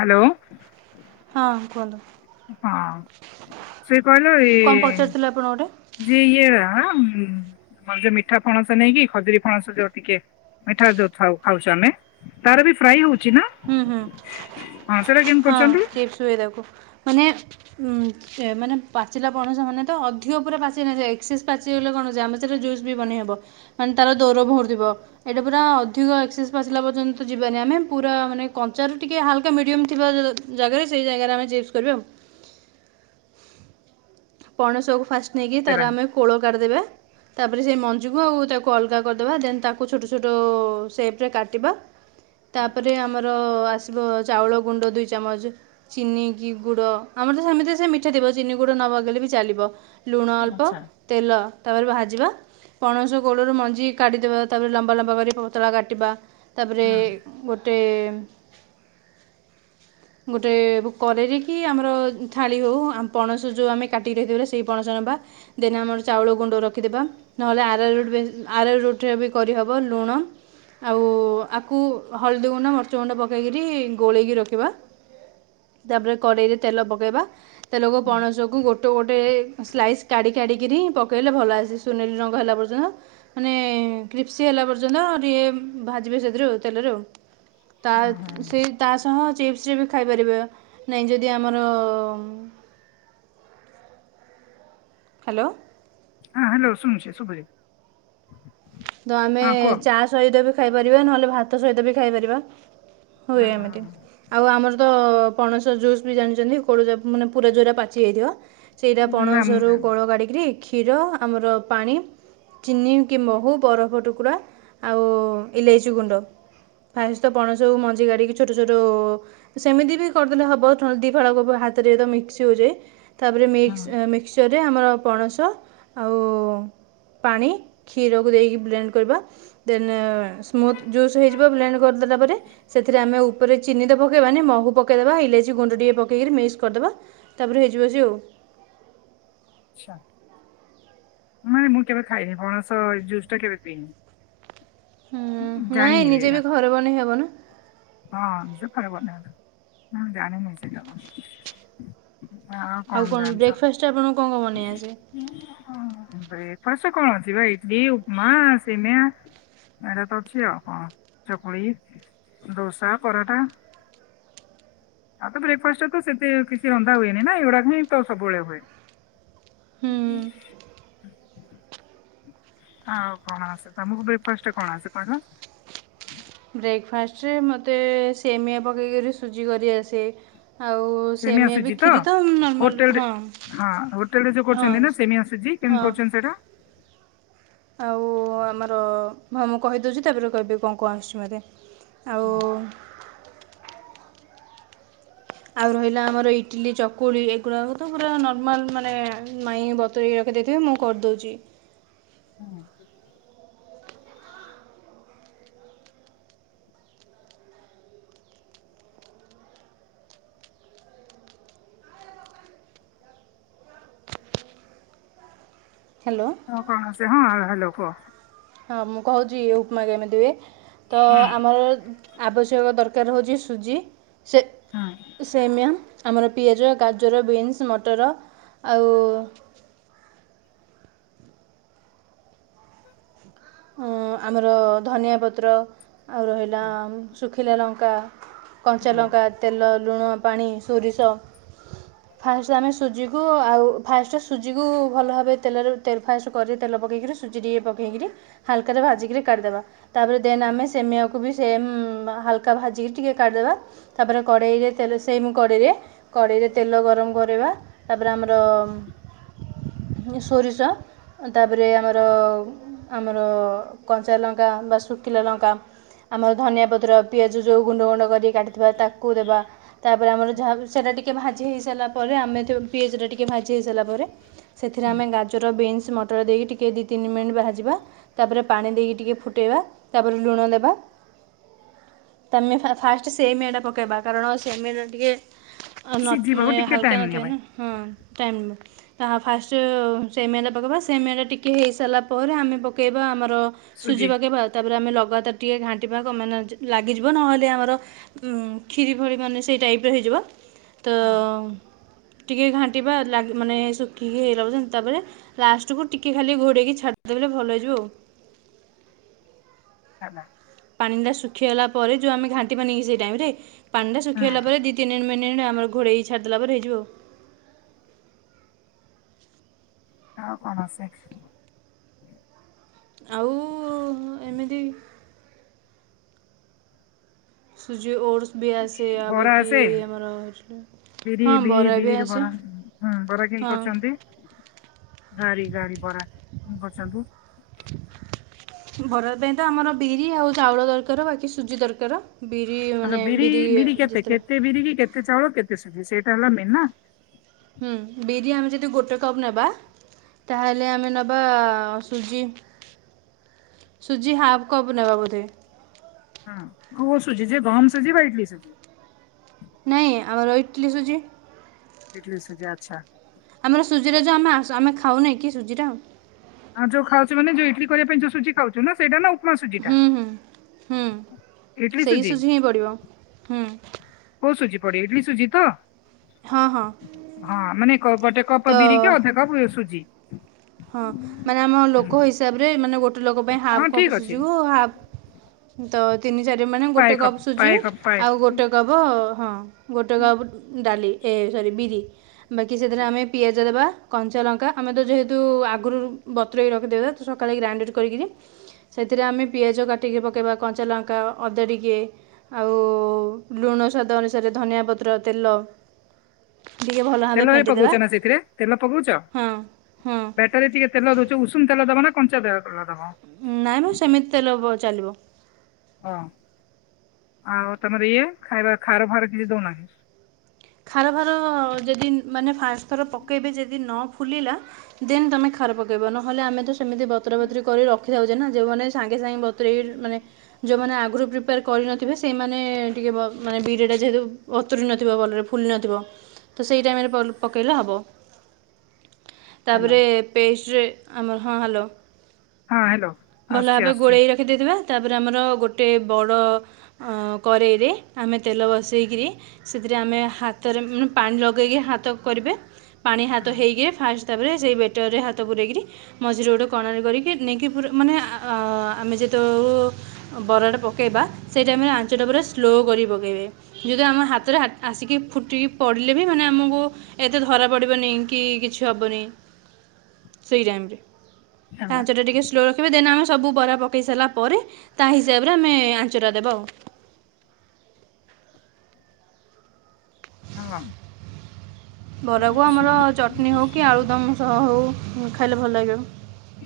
Hello. ହଁ କୁହନ୍ତୁ। ହଁ ସେ କହିଲ କଣ ଏଇ ପଚାରୁଥିଲେ ଆପଣ ଗୋଟେ ଯେ ଇଏ [unintelligible] ଆଉ ଯୋଉ ମିଠା ଫଣସ ନେଇକି ଖଜୁରୀ ଫଣସ ଯୋଉ ଟିକେ ମିଠା ଯୋଉ ଖାଉଚନ୍ତି ତାର ବି ଫ୍ରାଇ ହଉଚି ନା? ହଁ ସେଇଟା କେମିତି ହୁଁ-ହୁଁ-ହଁ କରୁଛନ୍ତି? [unintelligible] ହୁଏ ତାକୁ ମାନେ ଉଁ ସେ ମାନେ ପାଚିଲା ପଣସ ମାନେ ତ ଅଧିକ ଉପରେ ପାଚେନି ସେ ଏକ୍ସେସ୍ ପାଚିଲେ କଣ [unintelligible] ଆମ ସେହିରେ ଜୁସ୍ ବି ବନେଇ ହେବ। ମାନେ ତାର ଦୌର [unintelligible] ଥିବ ଏଇଟା ପୁରା ଅଧିକ ଏକ୍ସେସ୍ ଆସିଲା ପର୍ଯ୍ୟନ୍ତ ଯିବାନି ଆମେ ପୁରା ମାନେ କଞ୍ଚାରୁ ଟିକେ ହାଲକା ମିଡ଼ିୟମ୍ ଥିବା ଜାଗାରେ ସେଇ ଜାଗାରେ ଆମେ ଚିପ୍ସ କରିବା ଆଉ। ପଣସକୁ ଫାଷ୍ଟ ନେଇକି ତାର ଦେବାନି। ଆମେ କୋଳ କାଢିଦେବେ। ତାପରେ ସେଇ ମଞ୍ଜିକୁ ଆଉ ତାକୁ ଅଲଗା କରିଦବା ଦେନ୍ ତାକୁ ଛୋଟ-ଛୋଟ ସେପ୍ରେ କାଟିବା। ତାପରେ ଆମର ଆସିବ ଚାଉଳ ଗୁଣ୍ଡ ଦୁଇ ଚାମଚ୍ ଚିନି କି ଗୁଡ ଆମର ତ ସେମିତି ସେ ମିଠା ଥିବ, ଚିନି ଗୁଡ [unintelligible] ବି ଚାଲିବ, ଲୁଣ ଅଳ୍ପ ଆଚ୍ଛା। ତେଲ ତାପରେ ଭାଜିବା ପଣସ ଗୋଳରୁ ମଞ୍ଜି କା଼ଢିଦେବା ତାପରେ ଲମ୍ବା-ଲମ୍ବା କରି ପତଳା କାଟିବା। ତାପରେ ହଁ ଗୋଟେ ଗୋଟେ କରେଇରେ କିି ଆମର ଥାଳି ହଉ ଆମ ପଣସ ଯୋଉ [unintelligible] କାଟିକି [unintelligible] ସେଇ ପଣସ ନବା, ଦେନ୍ ଆମର ଚାଉଳ ଗୁଣ୍ଡ ରଖିଦେବା ନହେଲେ ଆରା ରୁଟ୍ ଆରା ରୁଟ୍ରେ ବି କରିହବ, ଲୁଣ ଆଉ ଆକୁ ହଳଦୀ ଗୁଣ୍ଡ ମର୍ଚ୍ଚ ଗୁଣ୍ଡ ପକେଇକିରି ଗୋଳେଇକି ରଖିବା। ତାପରେ କଡ଼େଇ ରେ ତେଲ ପକେଇବା, ତେଲକୁ ପଣସକୁ ଗୋଟେ ସ୍ଲାଇସ୍ କାଢି କାଢିକିରି ପକେଇଲେ ଭଲ ଆସେ ସୁନେଲି ରଙ୍ଗ ହେଲା ପର୍ଯ୍ୟନ୍ତ ମାନେ କ୍ରିସ୍ପି ହେଲା ପର୍ଯ୍ୟନ୍ତ ଟିକେ ଭାଜିବେ ସେଥିରୁ ଆ ତେଲରେ ଆଉ। ତା ହଁ ସେ ତା ସହ ଚିପ୍ସରେ ବି ଖାଇପାରିବେ, ନାଇଁ ଯଦି ଆମର ହାଲୋ। ହଁ ହାଲୋ [inaudible] ତ ଆମେ କୁହ ଚା ସହିତ ବି ଖାଇପାରିବା, ନହେଲେ ଭାତ ସହିତ ବି ଖାଇପାରିବା। ହୁଏ ହଁ ଏମିତି। ହଁ ଆଉ ଆମର ତ ପଣସ ଜୁସ୍ ବି ଜାଣିଚନ୍ତି [unintelligible] ମାନେ ପୁରା ଜୋଉରା ପାଚିଯାଇଥିବ ସେଇଟା ନା ମୁଁ ପଣସରୁ ଜାଣିନି। କୋଳ କାଢ଼ିକରି କ୍ଷୀର ଆମର ପାଣି ଚିନି କି ମହୁ ବରଫ ଟୁକୁଡ଼ା ଆଉ ଇଲେଇଚି ଗୁଣ୍ଡ ଫାଷ୍ଟ ତ ପଣସରୁ ମଞ୍ଜି କାଢିକି ଛୋଟ-ଛୋଟ ସେମିତି ବି କରିଦେଲେ ହବ ଦି ଫାଳ ହାତରେ ମିକ୍ସି ହଇଯାଏ ତାପରେ ହଁ ମିକ୍ସି ମିକ୍ସି। ଚରେ ଆମର ପଣସ ଆଉ ପାଣି ଖିର କୁ ଦେଇିକି। ବ୍ଲେଣ୍ଡ କରିବା ଦେନ୍ ସ୍ମୁଥ୍ ଜୁସ୍ ହୋଇଯିବ ବ୍ଲେଣ୍ଡ କରିଦେଲା ପରେ। ସେଥିରେ ଆମେ ଉପରେ ଚିନି ତ ପକାଇବାନି ମହୁ ପକେଇଦବା ଇଲାଇଚି ଗୁଣ୍ଡ ଟିକ ପକେଇକି ମିକ୍ସ କରିଦବା। ତାପରେ ହେଇଯିବ [inaudible] ଆଉ। ଆଛା ମାନେ ମୁଁ କେବେ ଖାଇନି ପଣସ ଜୁସ୍ ଟା କେବେ ପିଇନି। ମୁଁ ହୁଁ ନାଇଁ ଜାଣିନି ନିଜେ ଏଇଟା ବି ଘରେ ବନେଇ ହବ ନା। ହଁ ଖରାବର ନା ଜାଣି ନାଇଁ ସେ ତମ। ହ ଆଉ କଣ ଜାଣିଛ? ବ୍ରେକଫାଷ୍ଟ ଆପଣଙ୍କୁ କ'ଣ କ'ଣ ବନେଇ ଆସେ ହଁ [inaudible] କଣ ଅଛି ଇିଟିଲି ଉପମା ସିମିଆ। ଏଟା ତ ଅଛି ଆଉ କଣ ଚକୁଳି ଦୋସା ପରଟା। ଆଉ ତ ବ୍ରେକ୍ଫାଷ୍ଟଟରେ ତ ସେମିନ୍ତି କିଛି ରନ୍ଧା ହୁଏନି ନା ଏଗୁଡାକ ହିଁ ତ ସବୁବେଳେ ହୁଏ। ହୁଁ। ଆଉ କଣ ଆସେ ତମକୁ ବ୍ରେକ୍ଫାଷ୍ଟଟରେ କଣ ଆସେ [inaudible] ବ୍ରେକ୍ଫାଷ୍ଟରେ ମୋତେ ସେମିଆ ପକେଇକରି ସୁଜି କରିଆସେ। ଆଉ ସେମିଆ ବି ଆସୁଛି ତ କ୍ଷୀରି ନର୍ମାଲ୍ ହୋଟେଲରେ ହଁ ହଁ ହୋଟେଲରେ ଯୋଉ ହଁ କରୁଛନ୍ତି ନା ସେମିଆ ସୁଜି। ହଁ କେମିତି କରୁଛନ୍ତି ସେଇଟା? ଆଉ ଆମର ମୁଁ କହିଦଉଛି ତାପରେ କହିବି କଣ କଣ ଆସିୁଛି ମତେ। ଆଉ। ଆଉ ରହିଲା ଆମର ଇଟିଲି ଚକୁଳି ଏଗୁଡ଼ାକ ତ ପୁରା ନର୍ମାଲ ମାନେ ମାଇଁ ବ ତ ଏ ଏବେ ଦେଇଦେବେ ମୁଁ କରିଦଉଚି। ହୁଁ। ହାଲୋ। ହ କଣ ଆସେ ହଁ ହାଲୋ କୁହ। ହଁ ମୁଁ କହୁଛି ଉପମା କେମିତି ହୁଏ ତ ହୁଁ ଆମର। ଆବଶ୍ୟକ ଦରକାର ହେଉଛି ସୁଜି ସେ ହୁଁ ସେ ମ୍ୟାମ୍ ଆମର। ପିଆଜ ଗାଜର ବିନ୍ସ ମଟର ଆଉ। ଅ ଆମର ଧନିଆ ପତ୍ର ଆଉ ରହିଲା ଶୁଖିଲା ଲଙ୍କା। ହୁଁ କଞ୍ଚାଲଙ୍କା ତେଲ ଲୁଣ ପାଣି ସୋରିଷ। ହଁ ଫାଷ୍ଟ ଆମେ ସୁଜିକୁ ଆଉ ଫାଷ୍ଟ ସୁଜିକୁ ଭଲ ଭାବେ ତେଲରେ ତେ ଫାଷ୍ଟ କରିିକ ତେଲ ପକେଇକିରି। ସୁଜି ଟିକିଏ ପକେଇକିରି ହାଲ୍କାରେ ଭାଜିକି କାଢିଦବା ତାପରେ ଦେନ ଆମେ ସେମିଆକୁ ବି। ସେମ୍ ହାଲକା ଭାଜିକି ଟିକେ କାଢ଼ିଦେବା ତାପରେ କଡ଼େଇରେ ତେଲ ସେମ କଡ଼େଇରେ। କଡ଼େଇରେ ତେଲ ଗରମ କରିବା ତାପରେ ଆମର। ସୋରିଷ ତାପରେ ଆମର। ର କଞ୍ଚା ଲଙ୍କା ବା ଶୁଖିଲା ଲଙ୍କା। ଆମର ଧନିଆ ପତ୍ର ପିଆଜ ଯେଉଁ ଗୁଣ୍ଡ ଗୁଣ୍ଡ କର କାଟିଥିବା ତାକୁ ଦେବା। ତାପରେ ଆମର ଯାହା ସେଟା ଟିକେ ଭାଜି ହେଇ ସାରିଲା ପରେ ଆମେ ପିଆଜ ଟା ଟିକେ ଭାଜି ହେଇ ସାରିଲା ପରେ। ସେଥିରେ ହୁଁ ଆମେ ଗାଜର ବିନ୍ସ ମଟର ଦେଇକି ଟିକିଏ ଦୁଇ ତିନି ମିନିଟ୍ ଭାଯିବା। ତାପରେ ପାଣି ଦେଇକି ଟିକେ ଫୁଟାଇବା ତାପରେ ଲୁଣ ଦେବା। ତମେ ଫାଷ୍ଟ ସେମ ଏଟା ପକାଇବା କାରଣ ସେମିଆଟା ଟିକେ। ନ ସିଝିବାକୁ ମାନେ ଟିକେ ଟାଇମ ହାଲକା ନିଏ ନଥିବ ଭାଇ ନା ହଁ ଟାଇମ୍। ତାହା ଫାଷ୍ଟ ସେମେରେ ପକେଇବା ସେମେରେ ଟିକେ ହେଇସାରା ପରେ ଆମେ ପ ପକେଇବା ଆମର ସୁଜି ପକେଇବା। ତାପରେ ଆମେ ଲଗାତାର ଟିକେ ଘାଣ୍ଟିବା ମାନେ ଲାଗିଯିବ ନହେଲେ ଆମର। ଉ କ୍ଷିରି ଭଳି ମାନେ ସେଇ ଟାଇପ୍ର ହେଇଯିବ ତ ଟିକେ ଘାଣ୍ଟିବା ଲାଗି ମାନେ ଶୁଖିକି ହେଲା ପ ତାପରେ ଲାଷ୍ଟକୁୁ ଟିକେ ଖାଲି ଘୋଡେଇକି ଛାଡିଦେଲେ ଭଲ ହେଇଯିବ ଆଉ। କାହ୍ନା। ପାଣି ଟା ଶୁଖିଗଲା ପରେ ଯୋଉ ଆମେ ଘାଣ୍ଟିିବାନି କି ସେଇ ଟାଇମରେ ପାଣି ଟା ଶୁଖିଗଲା ପରେ ଦି ତିନିି ମିନି ନେ ଆମର ଘରେଇକି ଛାଦଲା ପରେ ହେଇଯିବ ଆଉ। ଆଉ କୌଣସି ଆଉ ଏମିତି ସୁଝି ଓର୍ ବି ଆସେ ଆଉ ବରା ବାକି ଆସେ ଆମର ବିରି ହଁ ବିରି ବରା ବି ବିରି ଆସେ ବରା ହଁ ବରା କି ହଁ କରୁଚନ୍ତି। ଗାଡି ଗାଡି ବରା କରୁଚନ୍ତି। ବରା ପାଇଁ ତ ଆମର ବିରି ଆଉ ଚାଉଳ ଦରକାର ବାକି ସୁଜି ଦରକାର। ବିରି ଆ ବିରି ବିରି କେତେ ଯେତେଟା କେତେ ବିରିି କି କେତେ ଚାଉଳ କେତେ ସୁଝି ସେଇଟା ହେଲା ମେନ୍ ନା। ହୁଁ ବିରି ଆମେ ଯଦି ଗୋଟେ କପ୍ ନେବା ତାହେଲେ ଆମେ ନେବା ସୁଜି ସୁଜି ହାପ କପ୍ ନବା ବୋଧେ। ହଁ କଉ ଶୁଝି ଯେ ଗହମ୍ ସୁଜି ପାଇଥିଲ ସେଠୁ। ନାଇ ଆମର ଇଟଲିି ସୁଝି। ଇଟିଲି ସୁଜି ଆଚ୍ଛା। ଆମର ସୁଜିରେ ଯୋଉ ଆମେ ଆ ଆମେ ଖାଉନାକି ସୁଜିର ଆଉ ଯୋଉ ଖାଉଚୁ ମାନେ ଯୋ ଇଟଲି କରିବା ପାଇଁ ଯଉ ସୁଜି ଖାଉଚୁ ନା ସେଇଟା ନା ଆଉ ମା ସୁଜି ଟା ହୁଁ ହୁଁ ଇଟଲି ସୁଜି। ପଡିବ। ହୁଁ। କଉ ସୁଝି ପଦେ ଇଡଲି ସୁଜି ତ? ହଁ ହଁ ହଁ ମାନେ ଗୋଟେ କପ ତ ବିରି କି ଅଧା କପା ସୁଜି। ହଁ ମାନେ ଆମ ଲୋକ ହିସାବରେ ମାନେ ଗୋଟେ ଲୋକ ପାଇଁ ହଁ ହାଫ୍ ଠିକ କପ୍ ଅଛି। ସୁଝିବ ହାପ ତ ତିନି ଚାରି ମାନେ ପାଏ ଗୋଟେ କପ୍ ସୁଜି ପାଏ କପ୍ ପାଏ ଆଉ କପ୍ ଗୋଟେ କପ ହଁ ଗୋଟ ଗା ଡାଲି ଏ ସରି ବିରି ବାକି ସେଥିରେ ଆମେ ପିଆଜ ଦେବା କଞ୍ଚା ଲଙ୍କା ଆମେ ତ ଯେହେତୁ ଆଗରୁ ବତରେଇ କି ରଖିଦେଇଥିବା ତ ସକାଳେ ଗ୍ରାଇଣ୍ଡେଡ୍ କରିକିରି ସେଥିରେ ଆମେ ପିଆଜ କାଟିକି ପକେଇବା କଞ୍ଚା ଲଙ୍କା ଅଦା ଟିକେ ଆଉ ଲୁଣ ସ୍ୱାଦ ଅନୁସାରେ ଧନିଆ ପତ୍ର, ତେଲ ଟିକେ ଭଲ ଭାବେ ତେଲ ଫେଣ୍ଟି ପକଉଛ ଦେବା ନା ସେଥିରେ ହୁଁ ହୁଁ। ସେତେବେଳେ ଟିକେ ତେଲ ହୋଉଚି ଉଷୁମ ତେଲ ଦବା ନା କଞ୍ଚା ତେ ତଲ ଦବା? ନାଇଁ ମ ସେମିତି ତେଲ ଚାଲିବ। ଓ ଆଉ ତମର ଇଏ ଖାଇବା ଖାର ଫାର କିଛି ଦଉନା। ଖାର ଫାର ଯଦି ମାନେ ଫାଷ୍ଟଥର ପକେଇବେ ଯଦି ନ ଫୁଲିଲା ଦେନ୍ ତମେ ଖାର ପକେଇବ ନହେଲେ ଆମେ ତ ସେମିତି ବତରା ବତରି କରି ରଖିଥାଛେନା ଯୋଉମାନେ ସାଙ୍ଗେ ସାଙ୍ଗେ ବତୁରେଇ ମାନେ ଯେଉଁମାନେ ଆଗରୁ ପ୍ରିପେୟାର କରିନଥିବେ ସେଇମାନେ ଟିକେ ମାନେ ବିଡ଼ିଟା ଯେହେତୁ ବତୁରି ନଥିବ ଭଲରେ ଫୁଲି ନଥିବ ତ ସେଇ ଟାଇମରେ ପକେଇଲେ ହେବ। ହ୍ୟାଲୋ ତାପରେ ପେଷ୍ଟରେ ଆମର ହଁ ହାଲୋ। ହଁ ହାଲୋ। ଭଲ ଭାବେ ଗୋଳେଇ ରଖିଦେଇଥିବା ତାପରେ ଆମର ଗୋଟେ ବଡ଼ ହାଁ କରେଇରେ ଆମେ ତେଲ ବସେଇକରି ସେଥିରେ ଆମେ ହାତରେ ପାଣି ଲଗେଇକି ହାତ କରିବେ। ପାଣି ହାତ ହଁ ହେଇକିରି ଫାଷ୍ଟ ତାପରେ ସେଇ ବେଟରରେ ହାତ ପୁରେଇକିରି ମଝିରେ ଗୋଟେ କଣାରେ କରିକି ନେଇକି ପୁର ମାନେ ଆମେ ଯେତୁ ବରାଟା ପକାଇବା ସେଇ ଟାଇମରେ ଆଞ୍ଚଟା ପୁରା ସ୍ଲୋ କରି ପକାଇବେ। ଯଦି ଆମ ହାତରେ ଆସିକି ଫୁଟିକି ପଡ଼ିଲେ ବି ମାନେ ଆମକୁ ଏତେ ଧରା ପଡ଼ିବନି କି କିଛି ହେବନି ସେୟା। ହେଲା ଆଞ୍ଚଟା ଟା ଟିକେ ସ୍ଲୋ ରଖିବେ ଦେନ ଆମେ ସବୁ ବରା ପକେଇ ସାରିଲା ପରେ ତା ହିସାବରେ ଆମେ ଆଞ୍ଚରାା ଦେବା ଆଉ। ହଁ। ବରାକୁ ଆଚ୍ଛା ଆମର ଚଟଣି ହେଉ କି ଆଳୁଦମ୍ ସହ ହେଉ ଖାଇଲେ ଭଲ ଲାଗିବ।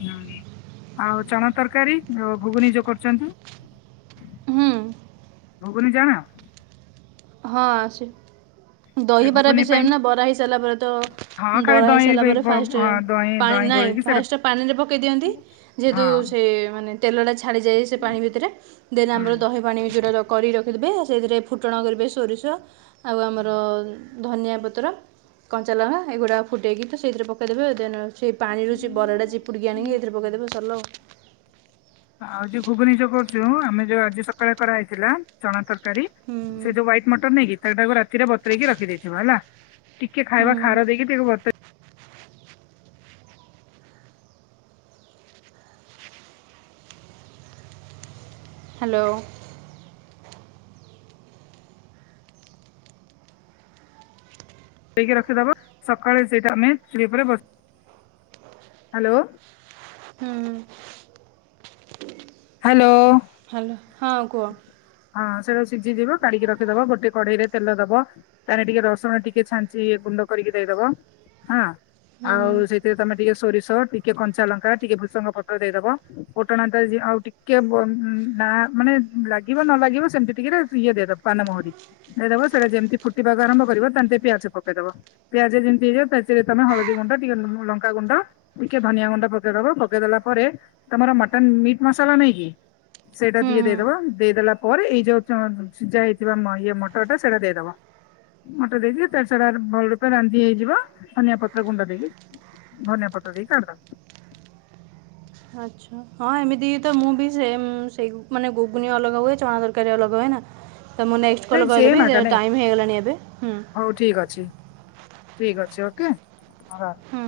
ହୁଁ ଆଉ ଚଣା ତରକାରୀଉ ଘୁଗୁନି ଯୋଉ କରୁଛନ୍ତି? ହୁଁ। [unintelligible] ହଁ। ଏ ଦହିବରା ବି ଘୁଗୁନି ପାଇଁ ସେମ୍ ନା ବରା ହେଇସାରିଲା ପରେ ହଁ ତ ଖାଲି ବରା ଦହି ହେଇସାରିଲା ଦହି ପରେ ଗ- ଫାଷ୍ଟ ହଁ, ଦହି ପାଣି ଦହି ନାହିଁ। ଗୋଳେଇକି ସେଇଟା ଫାଷ୍ଟ ପାଣିରେ ପକାଇ ଦିଅନ୍ତି ଯେହେତୁ ହଁ ସେ ମାନେ ତେଲଟା ଛାଡ଼ିଯାଏ ସେ ପାଣି ଭିତରେ। ଦେନ୍ ଆମର ଦହି ପାଣିଉଟା ରଖ କରି ରଖିଥିବେ ସେଇଥିରେ ଫୁଟଣ କରିବେ ସୋରିଷ ଆଉ ଆମର ଧନିଆ ପତ୍ର। କଞ୍ଚା ଲଙ୍କା ଏଗୁଡ଼ାକ ଫୁଟାଇକି ତ ସେଇଥିରେ ପକାଇଦେବେ ଦେନ୍ ସେଇ ପାଣିରୁ ଯେ ବରା ଟା ପୁଣି ହୁଁ। ଆଣିି ଏତିର୍ ପ ଦେବେ ସରିଲା ଆଉ। [inaudible] ଆଉ ଯ ଖୁବ ନିଯ କରୁଛୁ ଆମେ ଯୋଉ ଆଜି ସକାଳେ କରାହେଇଥିଲା ଚଣା ତରକାରୀ ହୁଁ ସେ ଯୋଉ ହ୍ୱାଇଟ୍ ମଟର ନେଇକି ତାଟାକୁ ରାତିରେ ବତରେଇକି ରଖିଦେଇଥିବ ହେଲା। ଟିକେ ହୁଁ ଖାଇବା ଖାରା ଦେଇକି ହ୍ୟାଲୋ। ଦେଇକି ରଖିଦବା ସକାଳେ ସେଇଟା ଆମେ ଚ ଉପରେସ ହ୍ୟାଲୋ। ହୁଁ ହ୍ୟାଲୋ। ହ୍ୟାଲୋ ହଁ କୁହ ହଁ ସେଇଟା ସିଝି ଦିବ କଢିକି ରଖିଦବ ଗୋଟେ କଢେଇ ରେ ତେଲ ଦବ। ତାେଲେ ଟିକେ ଦର୍ଶନ ଟିକେ ଛାଞ୍ଚି ଗୁଣ୍ଡ କରିକି ଦେଇଦବ ହଁ ହୁଁ ହୁଁ ଆଉ ସେ ସେ ତମେ ଟିକେ ସୋରିଷ ଟିକେ କଞ୍ଚା ଲଙ୍କା ଟିକେ ଭୃସଙ୍ଗ ପତ୍ର ଦେଇଦବ କୋଟଣା ଆଉ ଟିକେ ନା ମାନେ ଲାଗିବ ନ ଲାଗିବ ସେମତି ଟିକେ ଇଏ ଦେଇଦବ ପାନମହୁରି। ହେଦବ ସେଇଟା ଯେମିତି ଫୁଟିବାକୁ ଆରମ୍ଭ କରିବ ତାମେ ପିଆଜ ପକେଇଦବ। ପିଆଜ ଯେମିତିଇଯିବ ତାଚରେ ତମେ ହଳଦୀ ଗୁଣ୍ଡ ଟିକେ ଲଙ୍କା ଗୁଣ୍ଡ। ଟିକେ ଧନିଆ ଗୁଣ୍ଡ ପକେଇଦବ ପକେଇଦେଲା ପରେ ତମର ମଟନ ମିଟ୍ ମ ମସଲା ନାଇକି ସେଟା ହୁଁ ହୁଁ ଦେଇ ପରେ ଏଇ ଯୋଉ ସି ଯା ହେଇଥିବା ଇ ମଟରଟା ସେଇଟା ଦେଇଦବା। ମୋଟା ଦେଇଦି ତାାର ସଡା ଭଲ ରୂପେ ରାନ୍ଧି ହେଇଯିବ ଧନିଆ ପତ୍ର ଗୁଣ୍ଡ ଦେଇକି। ଧନିଆ ପତ୍ର ଦେଇ କାଡ଼ି ଦେବ। ଆଛା ହଁ ଏମିତି ତ ମୁଁ ବି ସେ ସେଇ ମାନେ ଗୁଗୁନି ଅଲଗା ହୁଏ ଚଣା ତରକାରୀ ଅଲଗା ହୁଏ ନା ତ ମୁଁ ନେକ୍ସଟ କଲ୍ ନାଇଁ ସେମ୍ କହିଦେବି ଆକା ନାଇଁ ଟାଇମ ହେଇଗଲାଣି ଏବେ ହୁଁ। ହଉ ଠିକ୍ ଅଛି। ଠିକ ଅଛି ଓକେ। ହୁଁ